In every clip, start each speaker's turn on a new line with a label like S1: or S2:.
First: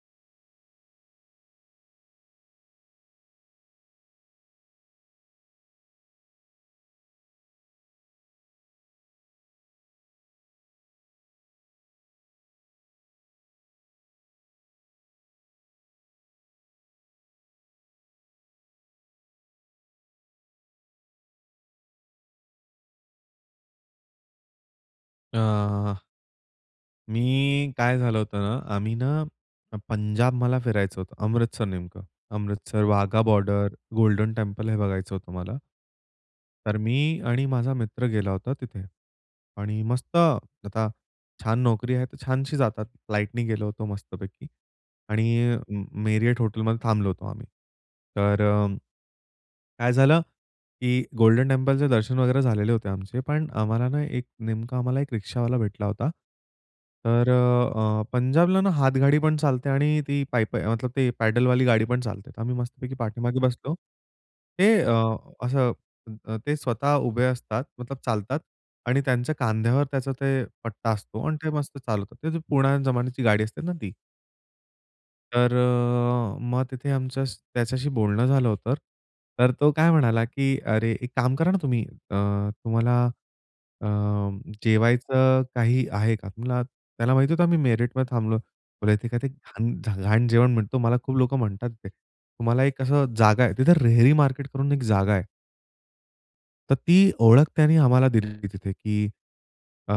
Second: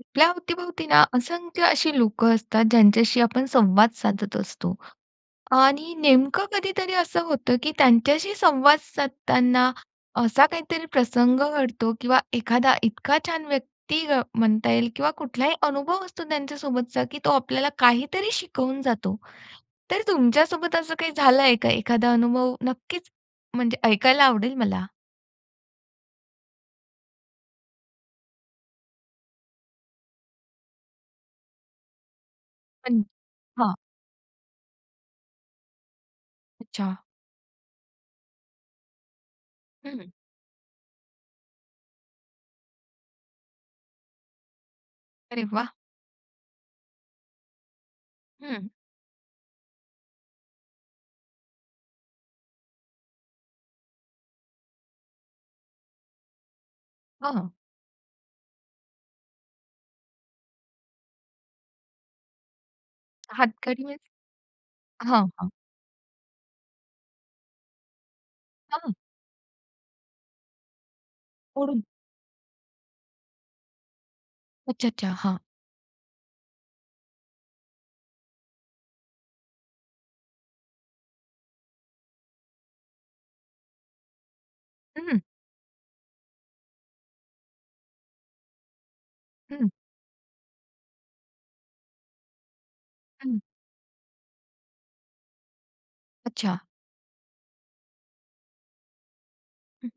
S1: आपल्या अवतीभोवती ना असंख्य अशी लोकं असतात ज्यांच्याशी आपण संवाद साधत असतो. आणि नेमकं कधीतरी असं होतं, की त्यांच्याशी संवाद साधताना असा काहीतरी प्रसंग घडतो किंवा एखादा इतका छान व्यक्ती अ, म्हणता येईल किंवा कुठलाही अनुभव असतो त्यांच्यासोबतचा, की तो आपल्याला काहीतरी शिकवून जातो. तर तुमच्यासोबत असं काही झालं आहे का एखादा अनुभव? नक्कीच म्हणजे ऐकायला आवडेल मला.
S2: अ, मी काय झालं होतं ना, आम्ही ना पंजाब मला फिरायचं होतं, अमृतसर नेमकं. अमृतसर,
S1: पण,
S2: वाघा बॉर्डर,
S1: हां.
S2: गोल्डन टेम्पल हे बघायचं होतं मला. तर
S1: अच्छा.
S2: मी आणि माझा मित्र गेलो होता. तिथे आणि
S1: हं, हं.
S2: मस्त आता छान नोकरी आहे तर छानशी जातात, फ्लाइटनी गेलो होतो मस्तपैकी.
S1: अरे
S2: आणि अ,
S1: वाह!
S2: Marriott Hotel मध्ये थांबलो होतो आम्ही. तर
S1: हं.
S2: काय झालं, की गोल्डन टेम्पलचे दर्शन वगैरे झालेले होते आमचे. पण आम्हाला ना एक नेमका, आम्हाला एक रिक्षावाला भेटला होता. तर
S1: हं, हं.
S2: अ, पंजाबला ना हातगाडी पण चालते आणि ती पायीपा आहे ते पॅडलवाली गाडी पण चालते, तर आम्ही मस्तपैकी पाठीमागे बसलो
S1: हातगाडी म्हणजे?
S2: ते
S1: हां, हां.
S2: असं अ, ते स्वतः उभे असतात मतलब चालतात
S1: हां.
S2: आणि त्यांच्या खांद्यावर त्याचा ते पट्टा असतो. आणि ते मस्त
S1: ओढून
S2: चालवतात. ते पुराण्या जमान्याची गाडी असते ना ती.
S1: अच्छा, अच्छा. हां.
S2: तर अ, मग तिथे आमचं त्याच्याशी बोलणं झालं होतं. तर तो काय म्हणाला की "अरे, एक काम करा ना तुम्ही, अ, तुम्हाला अ,
S1: हं.
S2: जेवायचं काही आहे का?" [unintelligible] त्याला माहिती होतं, आम्ही मेरठमध्ये थांबलो. बोलला इथे काय ते घाण
S1: हं.
S2: ज घाण जेवण मिळतो मला खूप लोकं म्हणतात ते. तुम्हाला एक अशी
S1: हं.
S2: जागा आहे तिथं, रेहरी मार्केट करून एक जागा आहे.
S1: अच्छा.
S2: तर ती ओळख त्यांनी आम्हाला दिलेली तिथे की
S1: हं.
S2: अ,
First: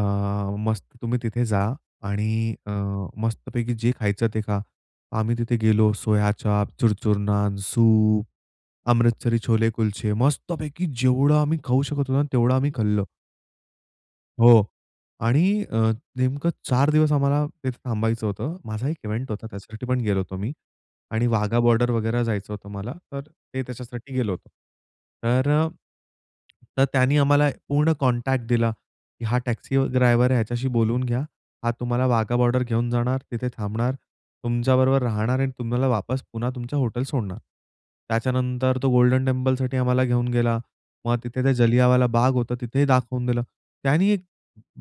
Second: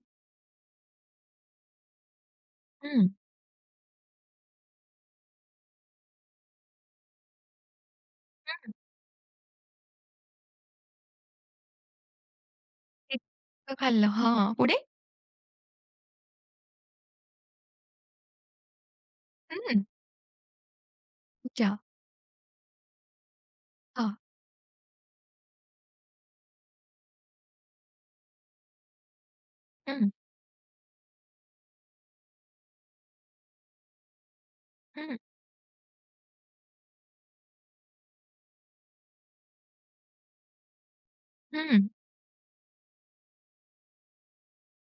S2: मस्त तुम्ही तिथे जा आणि अ,
S1: हं.
S2: मस्तपैकी जे खायचं ते खा. आम्ही तिथे गेलो सोया-चाप, चुरचुर-नान, सूप,
S1: हं.
S2: अमृतसरी छोले-कुलचे मस्तपैकी जेवढं आम्ही खाऊ शकत होतो ना, तेवढं आम्ही खाल्लं.
S1: इतकं खाल्लं, हां,
S2: हो,
S1: पुढे?
S2: आणि अ, नेमकं 4 दिवस आम्हाला तिथे थांबायचं होतं. माझा एक इव्हेंट होता,
S1: हं.
S2: त्याच्यासाठी पण गेलो होतो मी आणि वाघा
S1: अच्छा.
S2: बॉर्डर वगैरे जायचं होतं मला, तर ते त्याच्यासाठी
S1: हां.
S2: गेलो होतो. तर अ, तर त्यांनी आम्हाला पूर्ण कॉन्टॅक्ट दिला की हा टॅक्सी
S1: हं.
S2: ड्रायव्हर आहे ह्याच्याशी बोलून घ्या. हा तुम्हाला वाघा बॉर्डर घेऊन जाणार, तिथे थांबणार, तुमच्याबरोबर
S1: हं.
S2: राहणार आणि तुम्हाला वापस पुन्हा तुमच्या हॉटेल सोडणार. त्याच्यानंतर तो गोल्डन टेम्पलसाठी आम्हाला घेऊन गेला. मग तिथे त्या
S1: हं.
S2: जालियनवाला बाग होता, तिथे दाखवून दिलं. त्यांनी एक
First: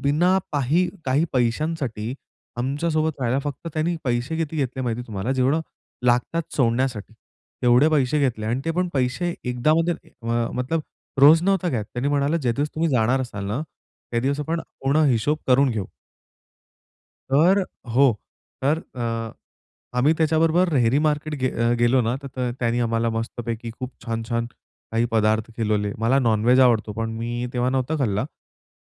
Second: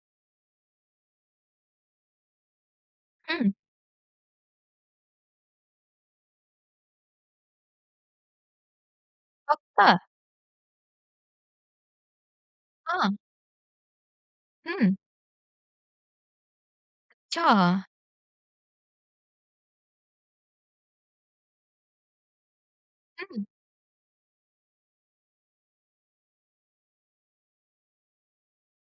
S2: बिना पाही काही पैशांसाठी आमच्यासोबत राहायला,
S1: हं.
S2: फक्त त्यांनी पैसे किती घेतले माहिती तुम्हाला? जेवढं लागतात सोडण्यासाठी. तेवढे पैसे घेतले आणि ते पण पैसे एकदा.
S1: फक्त?
S2: अ, मतलब रोज नव्हता घेत, त्यांनी म्हणालं, ज्या दिवस तुम्ही
S1: हां.
S2: जाणार असाल ना, त्या दिवस आपण
S1: हं.
S2: पूर्ण हिशोब करून घेऊ. तर अ,
S1: अच्छा!
S2: हो. तर अ, आम्ही त्याच्याबरोबर रेहरी मार्केट गे अ, गेलो ना, त तर त्याने आम्हाला
S1: हं.
S2: मस्तपैकी खूप छान-छान काही पदार्थ खिलवले. मला नॉन-व्हेज आवडतो, पण मी तेव्हा नव्हता खाल्ला.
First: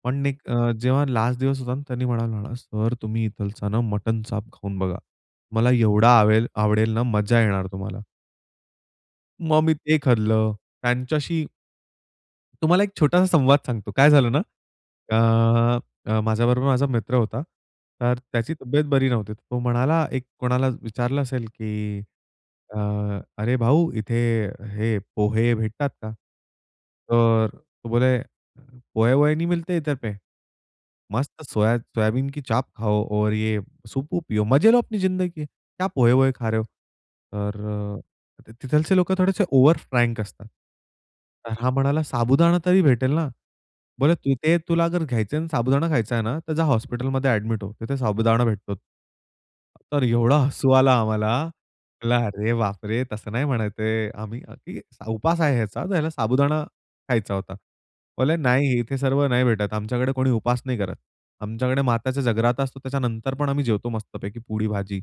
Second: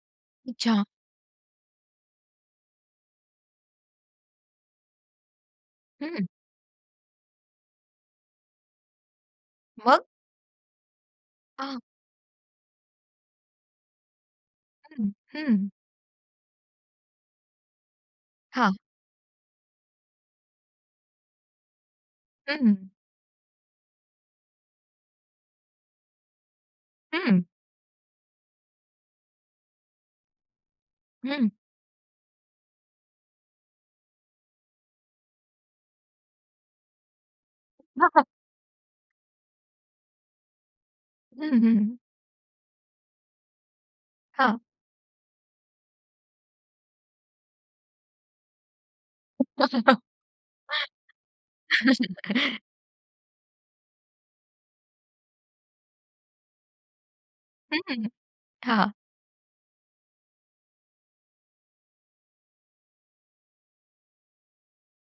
S2: पण एक अ,
S1: अच्छा.
S2: जेव्हा लास्ट दिवस होता ना, त्यांनी म्हणाला मला, "सर, तुम्ही इथला ना मटन चाप खाऊन बघा, तुम्हाला एवढा
S1: हं.
S2: आवेल आवडेल ना, मजा येणार तुम्हाला." मग मी ते
S1: मग?
S2: खाल्लं. त्यांच्याशी
S1: आह.
S2: तुम्हाला एक छोटासा संवाद सांगतो. काय झालं ना,
S1: हं. हं.
S2: अ, अ, माझ्याबरोबर माझा मित्र होता, तर त्याची
S1: हां.
S2: तब्येत बरी नव्हती. तो म्हणाला एक कोणाला विचारलं असेल की अ,
S1: हं.
S2: "अरे भाऊ, इथे हे पोहे भेटतात का?"
S1: हं.
S2: तर तो बोले, पोहा-वोहे नहीं मिलते इतर पे! मस्त
S1: हं.
S2: सोया सोयाबीन की चाप खाओ और ये सूप-वूप पियो, मजे लो अपनी जिंदगी के. क्या पोहा-वोहे खा रहे हो?" तर
S1: हां, हां.
S2: अ, तिथलचे लोकं थोडेसे ओवर फ्रैंक असतात. तर
S1: हं,
S2: हा
S1: हं.
S2: म्हणाला, "साबुदाणा तरी भेटेल ना?" बरं, "तिथे
S1: हां.
S2: तुला अगर घ्यायचय अन् साबुदाणा खायचं आहे ना, तर जा हॉस्पिटलमध्ये ॲडमिट हो. तिथे साबुदाणा भेटतो." तर एवढा हसू आला
S1: [unintelligible]
S2: आम्हाला. म्हणलं, "अरे बापरे, तसं नाही म्हणायचे आहे. आम्ही अ, की उपास आहे ह्याचा, ह्याला साबुदाणा खायचा होता."
S1: हं, हं, हं.
S2: बोलले, "नाही,
S1: हां.
S2: इथे सर्व नाही भेटत. आमच्याकडे कोणी उपास नाही करत. आमच्याकडे मात्याच्या जगराता असतो. त्याच्यानंतर पण आम्ही जेवतो मस्तपैकी पुरी-भाजी."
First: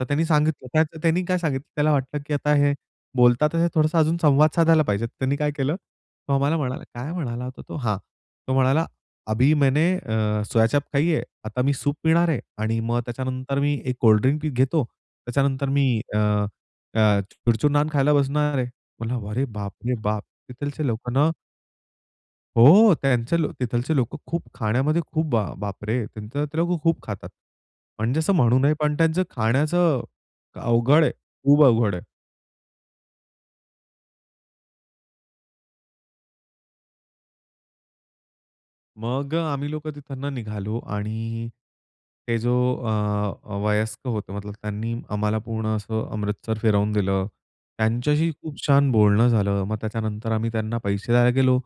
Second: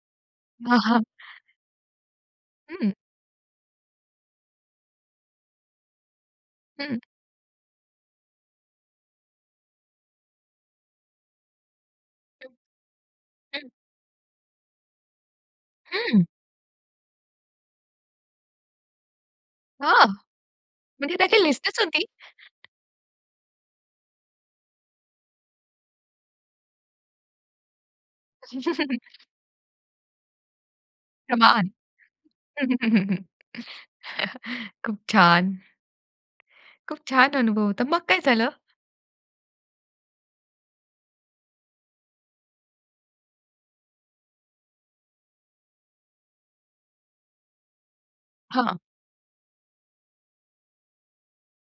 S2: तर त्यांनी सांगितलं क्य त्य
S1: आहा.
S2: त्यांनी काय सांगितलं त्याला वाटलं की आता हे
S1: हं.
S2: बोलता तर हे थोडासा अजून संवाद साधायला पाहिजे. त्यांनी काय केलं, तो आम्हाला म्हणाला,
S1: हं.
S2: काय म्हणाला होता तो? हां. तो म्हणाला, "अभी मैंने अ, सोया-चाप खाई है, आता मी सूप पिणार आहे
S1: हं,
S2: आणि मग त्याच्यानंतर
S1: हं.
S2: मी एक कोल्ड ड्रिंक पि घेतो, त्याच्यानंतर मी अ,
S1: हंम्म.
S2: अ, चुरचुर-नान खायला बसणार आहे." म्हणलं, "अरे बाप रे,
S1: हां.
S2: बाप!" तिथलचे लोक
S1: म्हणजे
S2: ना
S1: त्याची लिस्टच होती.
S2: हो. त्यांचे लो तिथलंचे लोकं खूप खाण्यामध्ये, खूप बा बापरे! त्यांचं इथं त खूप खातात. म्हणजे असं म्हणू नये, पण त्यांचं खाण्याचं अवघड आहे, खूप
S1: प्रमाण.
S2: अवघड आहे.
S1: खूप छान. खूप छान अनुभव होता. मग काय झालं?
S2: मग अ, आम्ही लोकं तिथून निघालो आणि हे जो अ, अ, वयस्क होते, मतलब त्यांनी आम्हाला पूर्ण असं अमृतसर फिरवून दिलं. त्यांच्याशी खूप
S1: हां.
S2: छान बोलणं झालं. मग त्याच्यानंतर आम्ही त्यांना पैसे द्यायला गेलो,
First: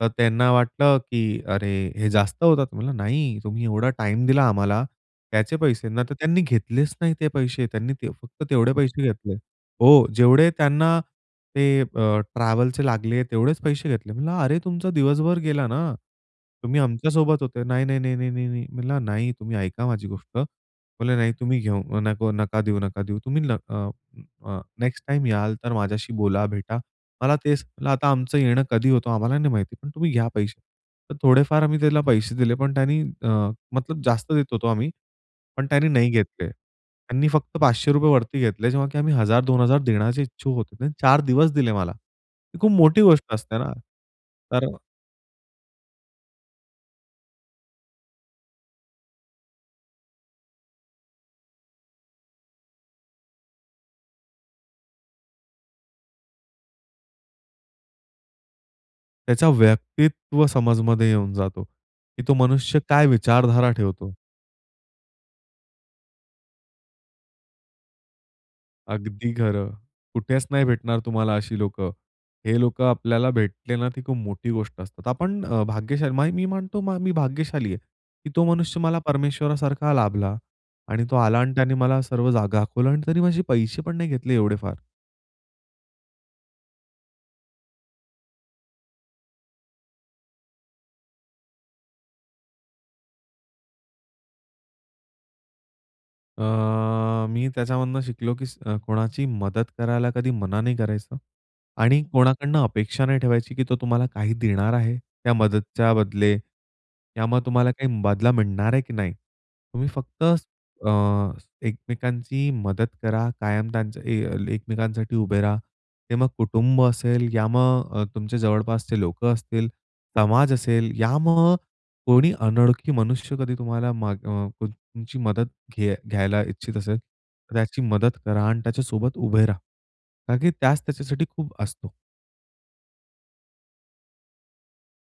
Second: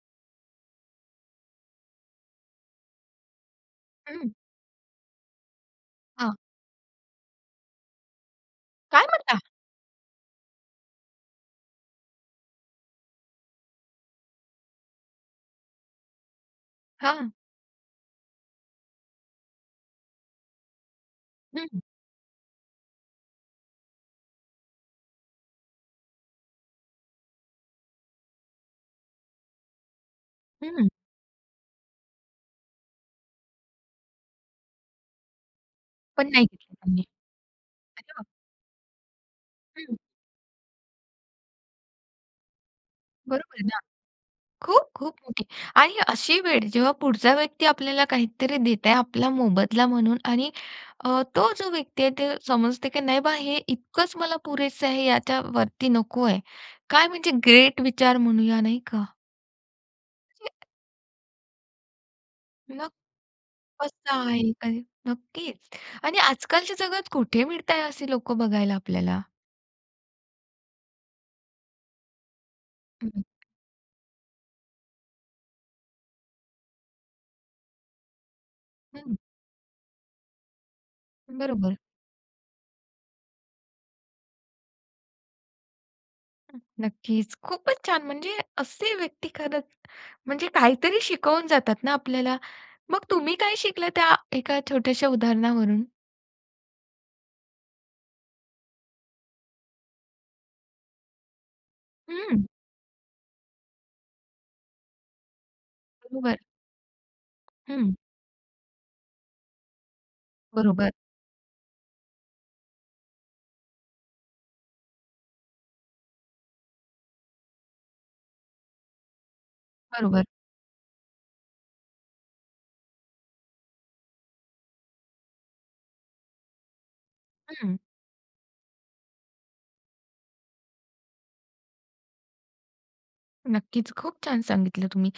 S2: तर त्यांना वाटलं, की अरे, हे जास्त होतात. म्हणलं नाही, "तुम्ही एवढा टाईम
S1: हं.
S2: दिला आम्हाला, त्याचे पैसे." नाही तर
S1: हां.
S2: त्यांनी घेतलेच नाही ते पैसे. त्यांनी ते फक्त तेवढे पैसे
S1: काय
S2: घेतले.
S1: म्हणता?
S2: हो. जेवढे त्यांना ते अ, ट्रॅव्हलचे लागले, तेवढेच पैसे घेतले. म्हटलं, "अरे, तुमचा दिवसभर गेला ना. तुम्ही
S1: हां.
S2: आमच्यासोबत होते." "नाही, नाही, नाही, नाही, नाही, नाही." म्हणलं "नाही, तुम्ही ऐका माझी गोष्ट." म्हणे, "नाही, तुम्ही
S1: हं.
S2: घेऊ नको, नका देऊ नका. देऊ, तुम्ही न अ, अ, नेक्स्ट टाईम याल, तर माझ्याशी बोला, भेटा. मला तेच" म्हणलं, "आता आमचं येणं कधी होतं, आम्हाला नाही माहिती. पण तुम्ही घ्या पैसे."
S1: हं.
S2: तर थोडेफार आम्ही त्याला पैसे दिले, पण त्यानी अ, मतलब जास्त देत होतो आम्ही, पण त्यानी नाही
S1: पण नाही
S2: घेतले.
S1: घेतलं त्यांनी.
S2: त्यांनी फक्त पाचशे
S1: हे
S2: रुपये
S1: ना.
S2: वरती घेतले, जेव्हा की आम्ही 1000-2000
S1: हं.
S2: देण्याचे इच्छूक होतो. त्याने 4 दिवस दिले मला. ही खूप मोठी गोष्ट
S1: बरोबर
S2: असते,
S1: आहे
S2: ना,
S1: ना.
S2: तर
S1: खूप-खूप मोठी. आणि अशी वेळ, जेव्हा पुढचा व्यक्ती आपल्याला काहीतरी देत आहे आपला मोबदला म्हणून आणि अ, तो जो व्यक्ती आहे, ते समजते की नाही बा, हे इतकंच मला पुरेसं आहे, याच्यावरती नको आहे. काय म्हणजे ग्रेट विचार म्हणूया, नाही का?
S2: त्याचा व्यक्तित्व समजमध्ये येऊन जातो, की तो मनुष्य
S1: मग
S2: काय विचारधारा ठेवतो.
S1: कसा आहे, काय? नक्कीच. आणि आजकालच्या जगात कुठे मिळतात असे लोकं बघायला आपल्याला.
S2: अगदी खरं. कुठेच नाही भेटणार तुम्हाला अशी लोकं. हे लोकं
S1: हं, हं.
S2: आपल्याला भेटले ना, ती खूप मोठी गोष्ट असतात. आपण अ, भाग्यशाली म मी म्हणतो म मी भाग्यशाली आहे, की तो मनुष्य मला
S1: हं.
S2: परमेश्वरासारखा लाभला. आणि तो आला आणि त्याने
S1: बरोबर.
S2: मला सर्व जागा दाखवल्या आणि त्यानी माझे पैसे पण नाही घेतले एवढे फार.
S1: अ, नक्कीच खूपच छान म्हणजे असे व्यक्ती खरंच म्हणजे काहीतरी शिकवून जातात ना आपल्याला. मग तुम्ही काय शिकलं त्या एका छोट्याश्या उदाहरणावरून?
S2: अ, मी त्याच्यामधून शिकलो की स कोणाची मदत करायला कधी मना नाही करायचं. आणि
S1: हं.
S2: कोणाकडनं अपेक्षा नाही ठेवायची की तो तुम्हाला काही देणार आहे, त्या मदतीच्या बदले.
S1: बर.
S2: त्यामुळे तुम्हाला
S1: हं.
S2: काही बदला मिळणार आहे की नाही? तुम्ही फक्त अ,
S1: बरोबर.
S2: एकमेकांची मदत करा. कायम त्यांच्या अ, एकमेकांसाठी उभे रहा. ते मग कुटुंब असेल, या मग अ, तुमचे जवळपासचे लोकं असतील,
S1: बरोबर.
S2: समाज असेल यामग कोणी अनोळखी मनुष्य कधी तुम्हाला मग अ, तुम तुमची मदत घेय अ, घ्यायला इच्छित असेल तर
S1: हं.
S2: त्याची मदत करा आणि त्याच्यासोबत उभे राहा. का की त्याच त्याच्यासाठी खूप असतो.
S1: नक्कीच. खूप छान सांगितलं तुम्ही.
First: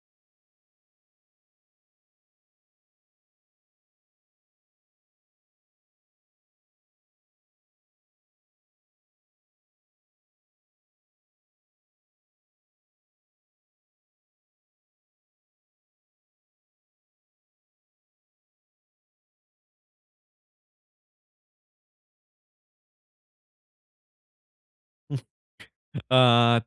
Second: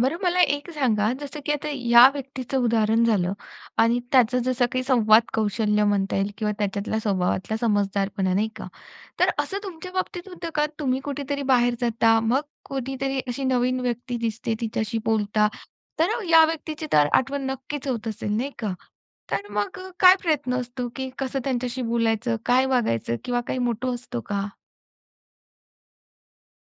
S1: बरं मला एक सांगा, जसं की आता या व्यक्तीचं उदाहरण झालं आणि त्याचं जसं काही संवाद कौशल्य म्हणता येईल किंवा त्याच्यातला स्वभावातला समजुदारपणा. नाही का? तर असं तुमच्या बाबतीत होतं का? तुम्ही कुठेतरी बाहेर जाता, मग कोणीतरी अशी नवीन व्यक्ती दिसते तिच्याशी बोलता. तर या व्यक्तीची तर आठवण नक्कीच होत असेल. नाही का? तर मग अ, काय प्रयत्न असतो की कसं त्यांच्याशी बोलायचं, काय वागायचं किंवा काय मोटो असतो का?
S2: अ,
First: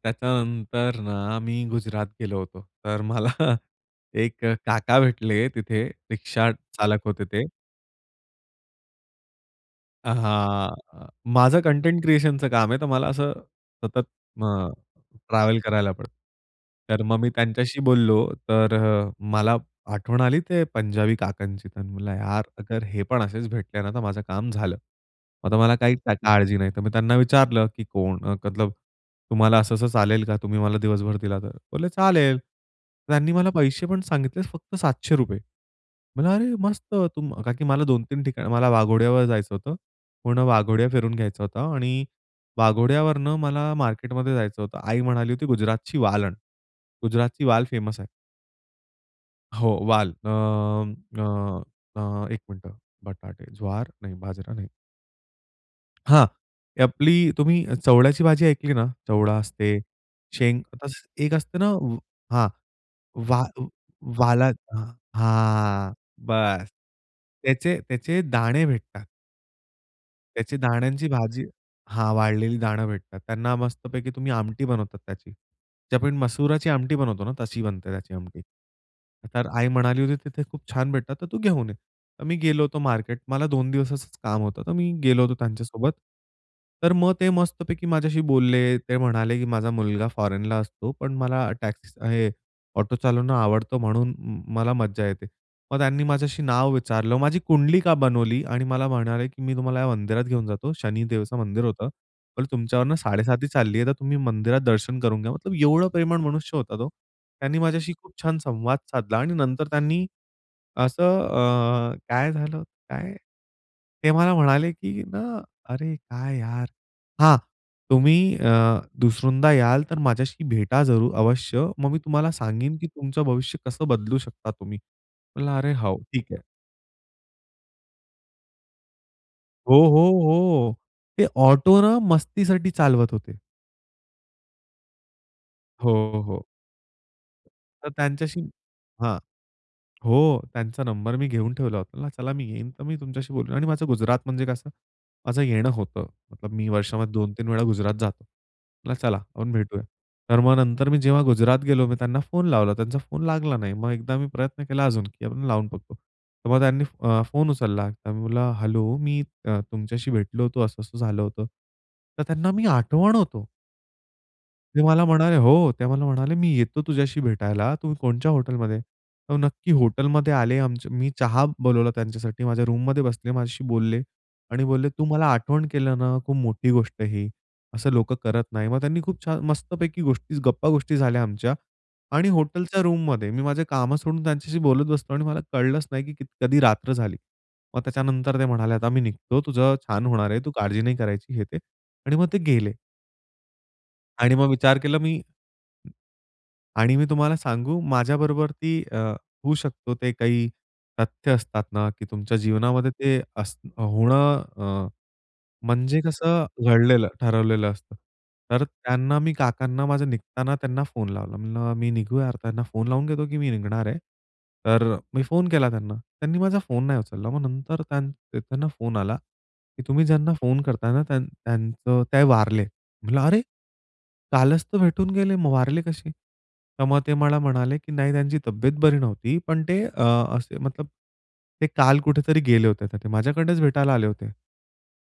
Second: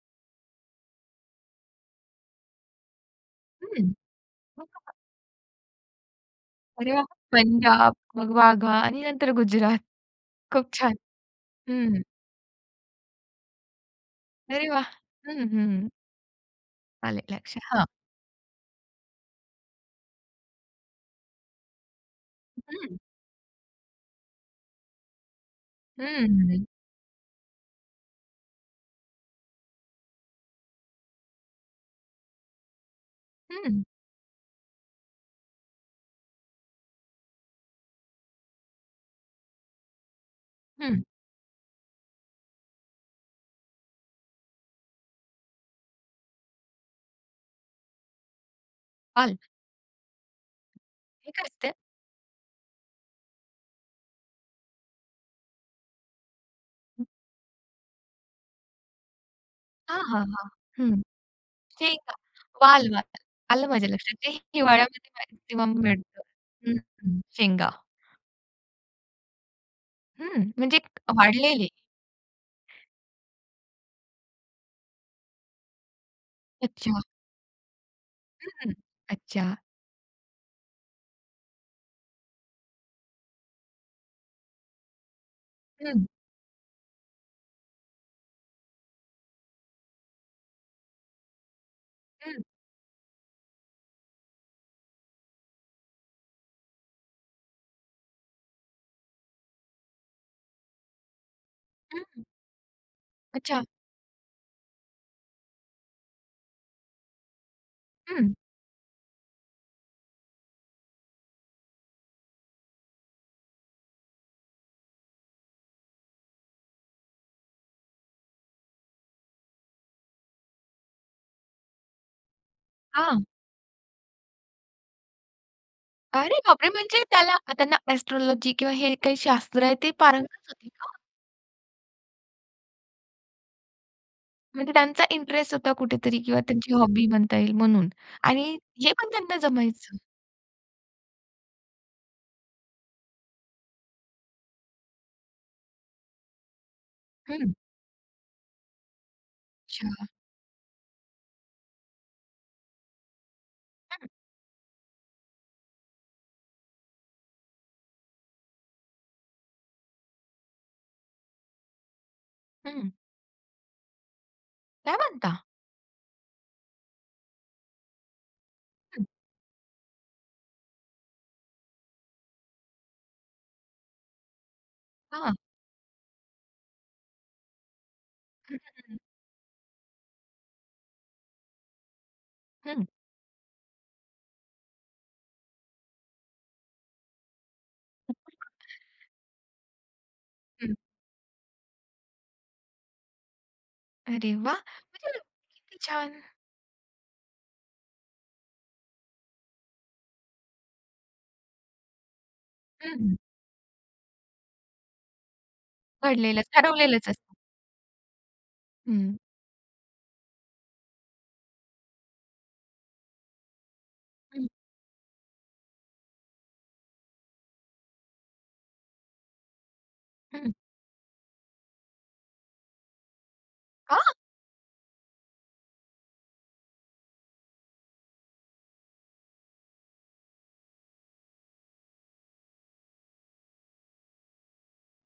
S2: त्याच्यानंतर ना मी गुजरात गेलो होतो. तर मला
S1: हं
S2: एक
S1: [unintelligible]
S2: काका भेटले तिथे रिक्षा
S1: अरे
S2: चालक
S1: वाह.
S2: होते ते.
S1: पंजाब, मग वाघा आणि नंतर गुजरात. खूप
S2: अहा.
S1: छान.
S2: माझं
S1: हं.
S2: कंटेंट क्रिएशनचं काम आहे तर मला असं सतत
S1: अरे
S2: अ,
S1: वाह! हं,
S2: ट्रॅवल
S1: हं.
S2: करायला पडतं. तर मग
S1: आले
S2: मी
S1: लक्षात.
S2: त्यांच्याशी
S1: हां.
S2: बोललो तर अ, मला आठवण आली ते पंजाबी काकांची. तर म्हणलं यार अगर
S1: हं.
S2: हे पण असेच भेटले ना तर माझं काम झालं. आता मला काही का
S1: हं,
S2: काळजी
S1: हं.
S2: नाही. तर मी त्यांना विचारलं की "कोण अ, मतलब तुम्हाला असं-असं चालेल का? तुम्ही मला दिवसभर दिला तर." बोलले "चालेल." त्यांनी मला
S1: हं.
S2: पैसे पण सांगितलेच फक्त 700 रुपये म्हणलं, "अरे मस्त तुम" का की मला 2-3 ठिकाणी मला वाघोड्यावर जायचं होतं. पूर्ण वाघोड्या
S1: हं.
S2: फिरून घ्यायचा होता आणि वाघोड्यावरनं मला मार्केटमध्ये जायचं होतं. आई म्हणाली होती, "गुजरातची वाल आण." गुजरातची वाल फेमस आहे.
S1: वाल?
S2: हो वाल. अ,
S1: हे काय
S2: अ,
S1: असते?
S2: अ, एक मिनिटं बटाटे, ज्वार नाही बाजरा नाही. हां, ते
S1: हं.
S2: आपली तुम्ही चवड्याची भाजी ऐकली ना? चवडा असते,
S1: हां, हां, हां,
S2: शेंग. आस
S1: हं.
S2: एक असते ना
S1: शेंगा.
S2: हां.
S1: वाल-वाल.
S2: वा
S1: आलं माझ्या लक्षात. हे
S2: वाला
S1: हिवाळ्यामध्ये तेव्हा
S2: हां.
S1: मिळतं.
S2: बस.
S1: हं, हं. शेंगा.
S2: त्याचे त्याचे दाणे भेटतात.
S1: हं.
S2: त्याची
S1: म्हणजे
S2: दाण्यांची भाजी.
S1: वाळलेले
S2: हा. वाळलेली दाणे भेटतात. त्यांना मस्तपैकी तुम्ही आमटी बनवता त्याची. जे आपण मसुराची आमटी
S1: अच्छा.
S2: बनवतो ना, तशी बनते त्याची आमटी.
S1: हं.
S2: तर
S1: अच्छा.
S2: आई म्हणाली होती, तिथे खूप छान भेटतात, तर तू घेऊन ये. मी गेलो होतो मार्केट मला दोन दिवसांचं काम होतं, तर मी गेलो होतो त्यांच्यासोबत.
S1: हं.
S2: तर मग ते मस्तपैकी माझ्याशी बोलले. ते म्हणाले की "माझा मुलगा फॉरेनला असतो. पण मला टॅक्सी, स हे
S1: हं.
S2: ऑटो चालवणं आवडतं, म्हणून मला म मज्जा येते. मग त्यांनी माझं नाव विचारलं, माझी कुंडलीका बनवली आणि मला म्हणाले की "मी तुम्हाला या मंदिरात घेऊन जातो." शनिदेवाचं मंदिर होतं.
S1: हं.
S2: पण "तुमच्यावरनं साडेसाती
S1: अच्छा.
S2: चालली आहे, तर तुम्ही मंदिरात दर्शन करून घ्या." मतलब एवढा प्रेमळ मनुष्य होता तो. त्यांनी माझ्याशी खूप
S1: हं.
S2: छान संवाद साधला आणि नंतर त्यांनी, असं अ, काय झालं, काय? ते मला म्हणाले की ना, अरे काय? यार! हां, "तुम्ही अ दुसऱ्यांदा याल, तर माझ्याशी भेटा जरूर अवश्य. मग मी तुम्हाला सांगेन की तुमचं
S1: हां.
S2: भविष्य कसं बदलू शकता तुम्ही?" म्हणलं, "अरे हो, ठीक
S1: अरे
S2: आहे."
S1: बापरे! म्हणजे त्याला त्यांना एस्ट्रोलॉजी किंवा हे काही शास्त्र
S2: हो,
S1: आहे ते
S2: हो,
S1: पारंगत होती
S2: हो.
S1: का?
S2: ते ऑटो ना, मस्तीसाठी चालवत होते.
S1: म्हणजे त्यांचा इंटरेस्ट होता कुठेतरी
S2: हो,
S1: किंवा
S2: हो.
S1: त्यांची हॉबी बनता येईल म्हणून
S2: तर त्यांच्याशी,
S1: आणि हे पण
S2: हां.
S1: त्यांना जमायचं?
S2: हो. त्यांचा नंबर मी घेऊन ठेवला होता. 'चला मी येईन, तर मी तुमच्याशी बोलू.' आणि माझं गुजरात म्हणजे कसं माझं येणं होतं. मी वर्षामध्ये 2-3
S1: हं.
S2: वेळा गुजरात जातो. चला आपण भेटूया.
S1: अच्छा.
S2: तर मग नंतर मी जेव्हा गुजरातला गेलो, मी त्यांना फोन लावला. त्यांचा फोन लागला नाही. मग
S1: हं.
S2: एकदा मी प्रयत्न केला अजून की आपण लावून बघू. तर मग त्यांनी अ, फोन उचलला तर म्हणला "हॅलो, मी तुमच्याशी भेटलो होतो असं-असं झालं होतं." तर त्यांना मी
S1: हं.
S2: आठवण होतो. ते
S1: काय
S2: मला
S1: म्हणता?
S2: म्हणाले हो. ते मला म्हणाले "मी येतो तुझ्याशी भेटायला. तू कोणच्या हॉटेलमधे?"
S1: हं.
S2: हो. नक्की हॉटेलमध्ये आले आमच्या मी चहा बोलवला त्यांच्यासाठी. माझ्या रूममध्ये बसले, माझ्याशी बोलले आणि बोलले "तू मला
S1: हां.
S2: आठवण केलं ना, खूप मोठी गोष्ट आहे ही. असं लोकं करत
S1: हं,
S2: नाही." मग
S1: हं, हं.
S2: त्यांनी खूप छान मस्तपैकी गोष्टी गप्पा-गोष्टी झाल्या आमच्या. आणि हॉटेलच्या
S1: हं.
S2: रूममधे मी माझं कामं सोडून त्यांच्याशी बोलत बसतो आणि मला कळलंच नाही की क कधी रात्र झाली. मग त्याच्यानंतर ते म्हणाले "आता मी निघतो. तुझं छान होणारे, तू
S1: हं.
S2: काळजी नाही करायची." हे-ते आणि मग ते गेले.
S1: अरे
S2: आणि मग
S1: वाह!
S2: विचार केला
S1: म्हणजे
S2: मी,
S1: किती छान.
S2: आणि मी तुम्हाला सांगू? माझ्याबरोबर ती अ, होऊ शकतो, ते काही तथ्य असतात ना की तुमच्या
S1: हं,
S2: जीवनामध्ये
S1: हं.
S2: ते अस होणं अ, म्हणजे कसं
S1: घडलेलंच,
S2: घडलेलं,
S1: ठरवलेलंच असं.
S2: ठरवलेलं असतं. तर
S1: हं.
S2: त्यांना मी काकांना माझं निघताना त्यांना फोन लावला. म्हणलं मी निघू या अर्थान त्यांना फोन लावून घेतो की मी निघणार आहे.
S1: हं.
S2: तर मी फोन केला त्यांना. त्यांनी माझा फोन नाही उचलला. मग नंतर त्यां त्यांना फोन आला की "तुम्ही ज्यांना
S1: हं.
S2: फोन करताय ना त्यां त्यांचं ते वारले." म्हटलं "अरे!
S1: आ
S2: कालच तर भेटून गेले. मग वारले कसे?" तर मग ते मला म्हणाले की "नाही. त्यांची तब्येत बरी नव्हती. पण ते अ, असे मतलब ते काल कुठेतरी गेले होते" ते माझ्याकडेच भेटायला आले होते.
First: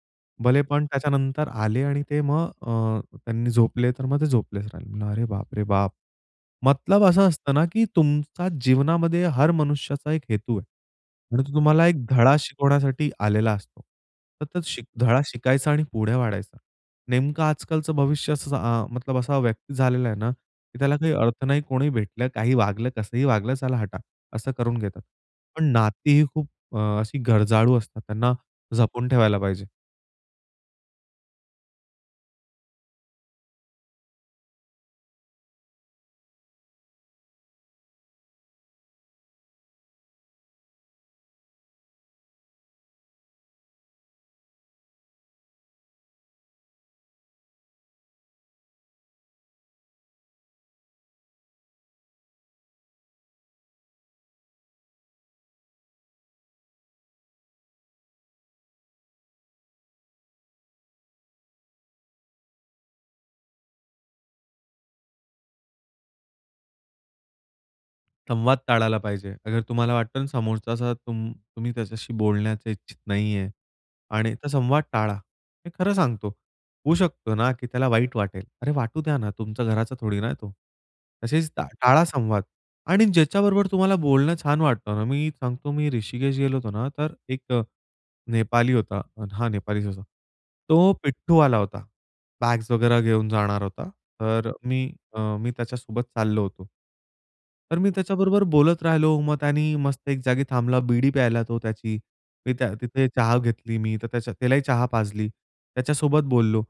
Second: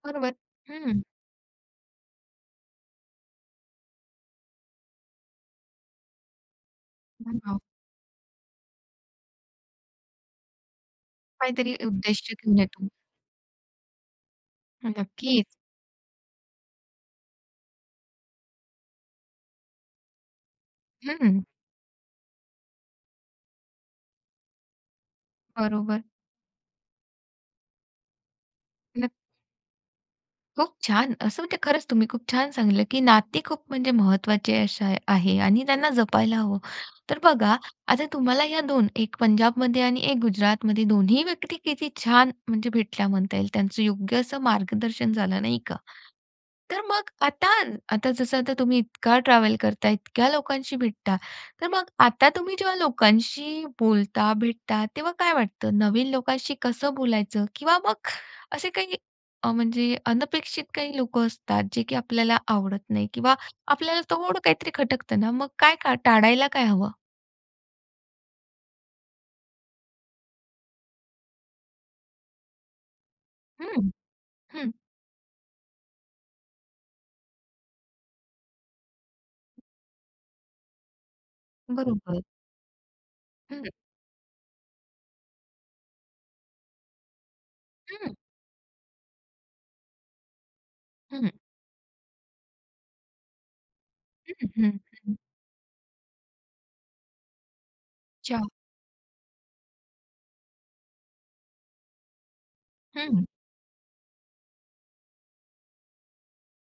S1: बरोबर.
S2: भलेपण
S1: हं.
S2: त्याच्यानंतर आले आणि ते मग अ, त्यांनी झोपले तर मग ते झोपलेच राहिले. अरे बाप रे बाप! मतलब असा असतं
S1: [unintelligible]
S2: ना, की तुमचा जीवनामध्ये हर मनुष्याचा एक हेतू आहे आणि तो
S1: काहीतरी
S2: तुम्हाला एक
S1: उद्देश
S2: धडा
S1: घेऊन येतो.
S2: शिकवण्यासाठी आलेला असतो. तर [unintelligible]
S1: हो,
S2: धडा
S1: नक्कीच.
S2: शिकायचा आणि पुढे वाढायचा. नेमकं आजकालचं भविष्य असंच अ, मतलब असा व्यक्ती झालेला आहे ना, की त्याला काही अर्थ
S1: हं.
S2: नाही कोणी भेटलं, काही वागलं कसंही वागलं चला हटा, असं करून घेतात. पण
S1: बरोबर.
S2: नाती ही खूप अ, अशी गरजाळू असतात त्यांना जपून
S1: नक्क
S2: ठेवायला पाहिजे.
S1: खूप छान! असं म्हणजे खरंच तुम्ही खूप छान सांगितलं, की नाते खूप म्हणजे महत्त्वाचे अशा आहे आणि त्यांना जपायला हवं. तर बघा आता तुम्हाला ह्या 2 1 पंजाबमध्ये आणि 1 गुजरातमध्ये 2ही व्यक्ती किती छान म्हणजे भेटल्या म्हणता येईल त्यांचं योग्य असं मार्गदर्शन झालं, नाही का? तर मग आता आता जसं आता तुम्ही इतका ट्रॅव्हल करता इतक्या लोकांशी भेटता, तर मग आता तुम्ही जेव्हा लोकांशी बोलता भेटता तेव्हा काय वाटतं? नवीन लोकांशी कसं बोलायचं किंवा मग असे काही अ, म्हणजे अनपेक्षित काही लोकं असतात जे, की आपल्याला आवडत नाही किंवा आपल्याला थोडं काहीतरी खटकतं ना, मग काय-काय टाळायला काय हवं?
S2: संवाद टाळायला पाहिजे. अगर तुम्हाला वाटतं ना समोरचा असा तुम तुम्ही त्याच्याशी बोलण्याच्या इच्छित नाहीये
S1: हं.
S2: आणि तर
S1: हं.
S2: संवाद टाळा. मी खरं सांगतो. होऊ शकतो ना की त्याला वाईट वाटेल. अरे वाटू द्या ना, तुमच्या घराचा थोडी ना तो. तसेच टा टाळा
S1: बरोबर.
S2: संवाद आणि
S1: हं.
S2: ज्याच्याबरोबर तुम्हाला बोलणं छान वाटतं ना मी सांगतो मी ऋषिकेश गेलो होतो ना तर एक
S1: हं.
S2: नेपाली होता, हा नेपालीचं होता. तो
S1: हं.
S2: पिट्टू आला होता. बॅग्स वगैरे घेऊन जाणार होता.
S1: हं,
S2: तर
S1: हं,
S2: मी
S1: हं.
S2: अ मी त्याच्यासोबत चाललो होतो. तर मी त्याच्याबरोबर
S1: अच्छा.
S2: बोलत राहिलो, मग त्यानी मस्त एक जागी थांबला. बीडी प्यायला तो त्याची. मी त्या तिथे
S1: हं.
S2: चहा घेतली मी. तर त्याच्या त्यालाही चहा पाजली. त्याच्यासोबत बोललो.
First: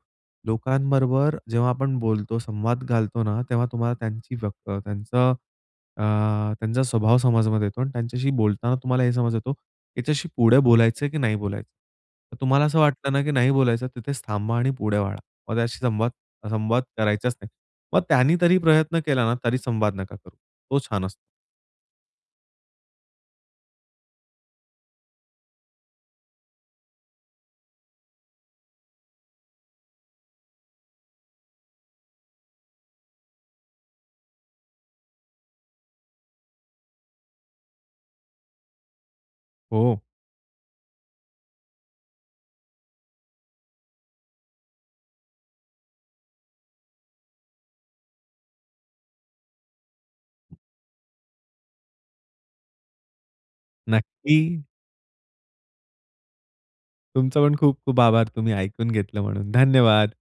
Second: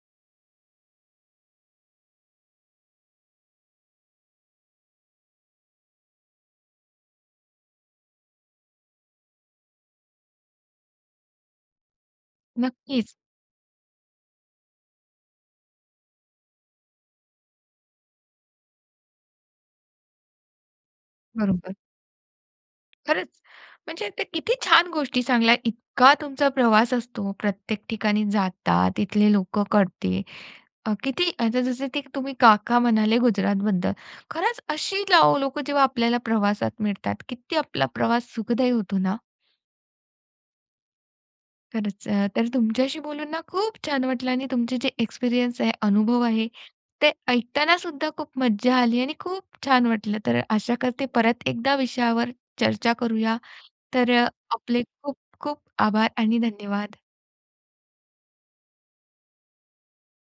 S2: लोकांबरोबर जेव्हा आपण बोलतो, संवाद घालतो ना तेव्हा तुम्हाला त्यांची व्यक्त त्त्यांचा अ स्वभाव समजमध्ये येतो आणि त्यांच्याशी बोलताना तुम्हाला हे समज येतो याच्याशी पुढे बोलायचं आहे की नाही बोलायचं? तर तुम्हाला असं वाटलं
S1: नक्कीच.
S2: ना की नाही बोलायचं तिथेच थांबा आणि पुढे वळा. मग त्याचाशी संवाद संवाद करायचाचं नाही. मग त्यांनी तरी प्रयत्न केला ना तरी संवाद नका करू. तो छान असतो.
S1: बरोबर. खरचं म्हणजे ते किती छान गोष्टी सांगल्या. इतका तुमचा प्रवास असतो प्रत्येक ठिकाणी जाता, तिथले लोकं कळते अ किती आता जसं ते तुम्ही काका म्हणाले गुजरातबद्दल. खरचं अशी लो लोकं जेव्हा आपल्याला प्रवासात मिळतात, किती आपला प्रवास सुखदायी होतो ना?
S2: हो.
S1: खरचं अ, तर तुमच्याशी बोलून ना खूप छान वाटलं आणि तुमचे जे एक्सपिरियन्स आहे, अनुभव आहे ते ऐकतानासुद्धा खूप मज्जा आली आणि खूप छान वाटलं. तर आशा करते, परत एकदा विषयावर चर्चा करूया. तर
S2: नक्की.
S1: आपले खूप खूप आभार आणि धन्यवाद.
S2: तुमचा पण खूप खूप आभार, तुम्ही ऐकून घेतलं म्हणून. धन्यवाद.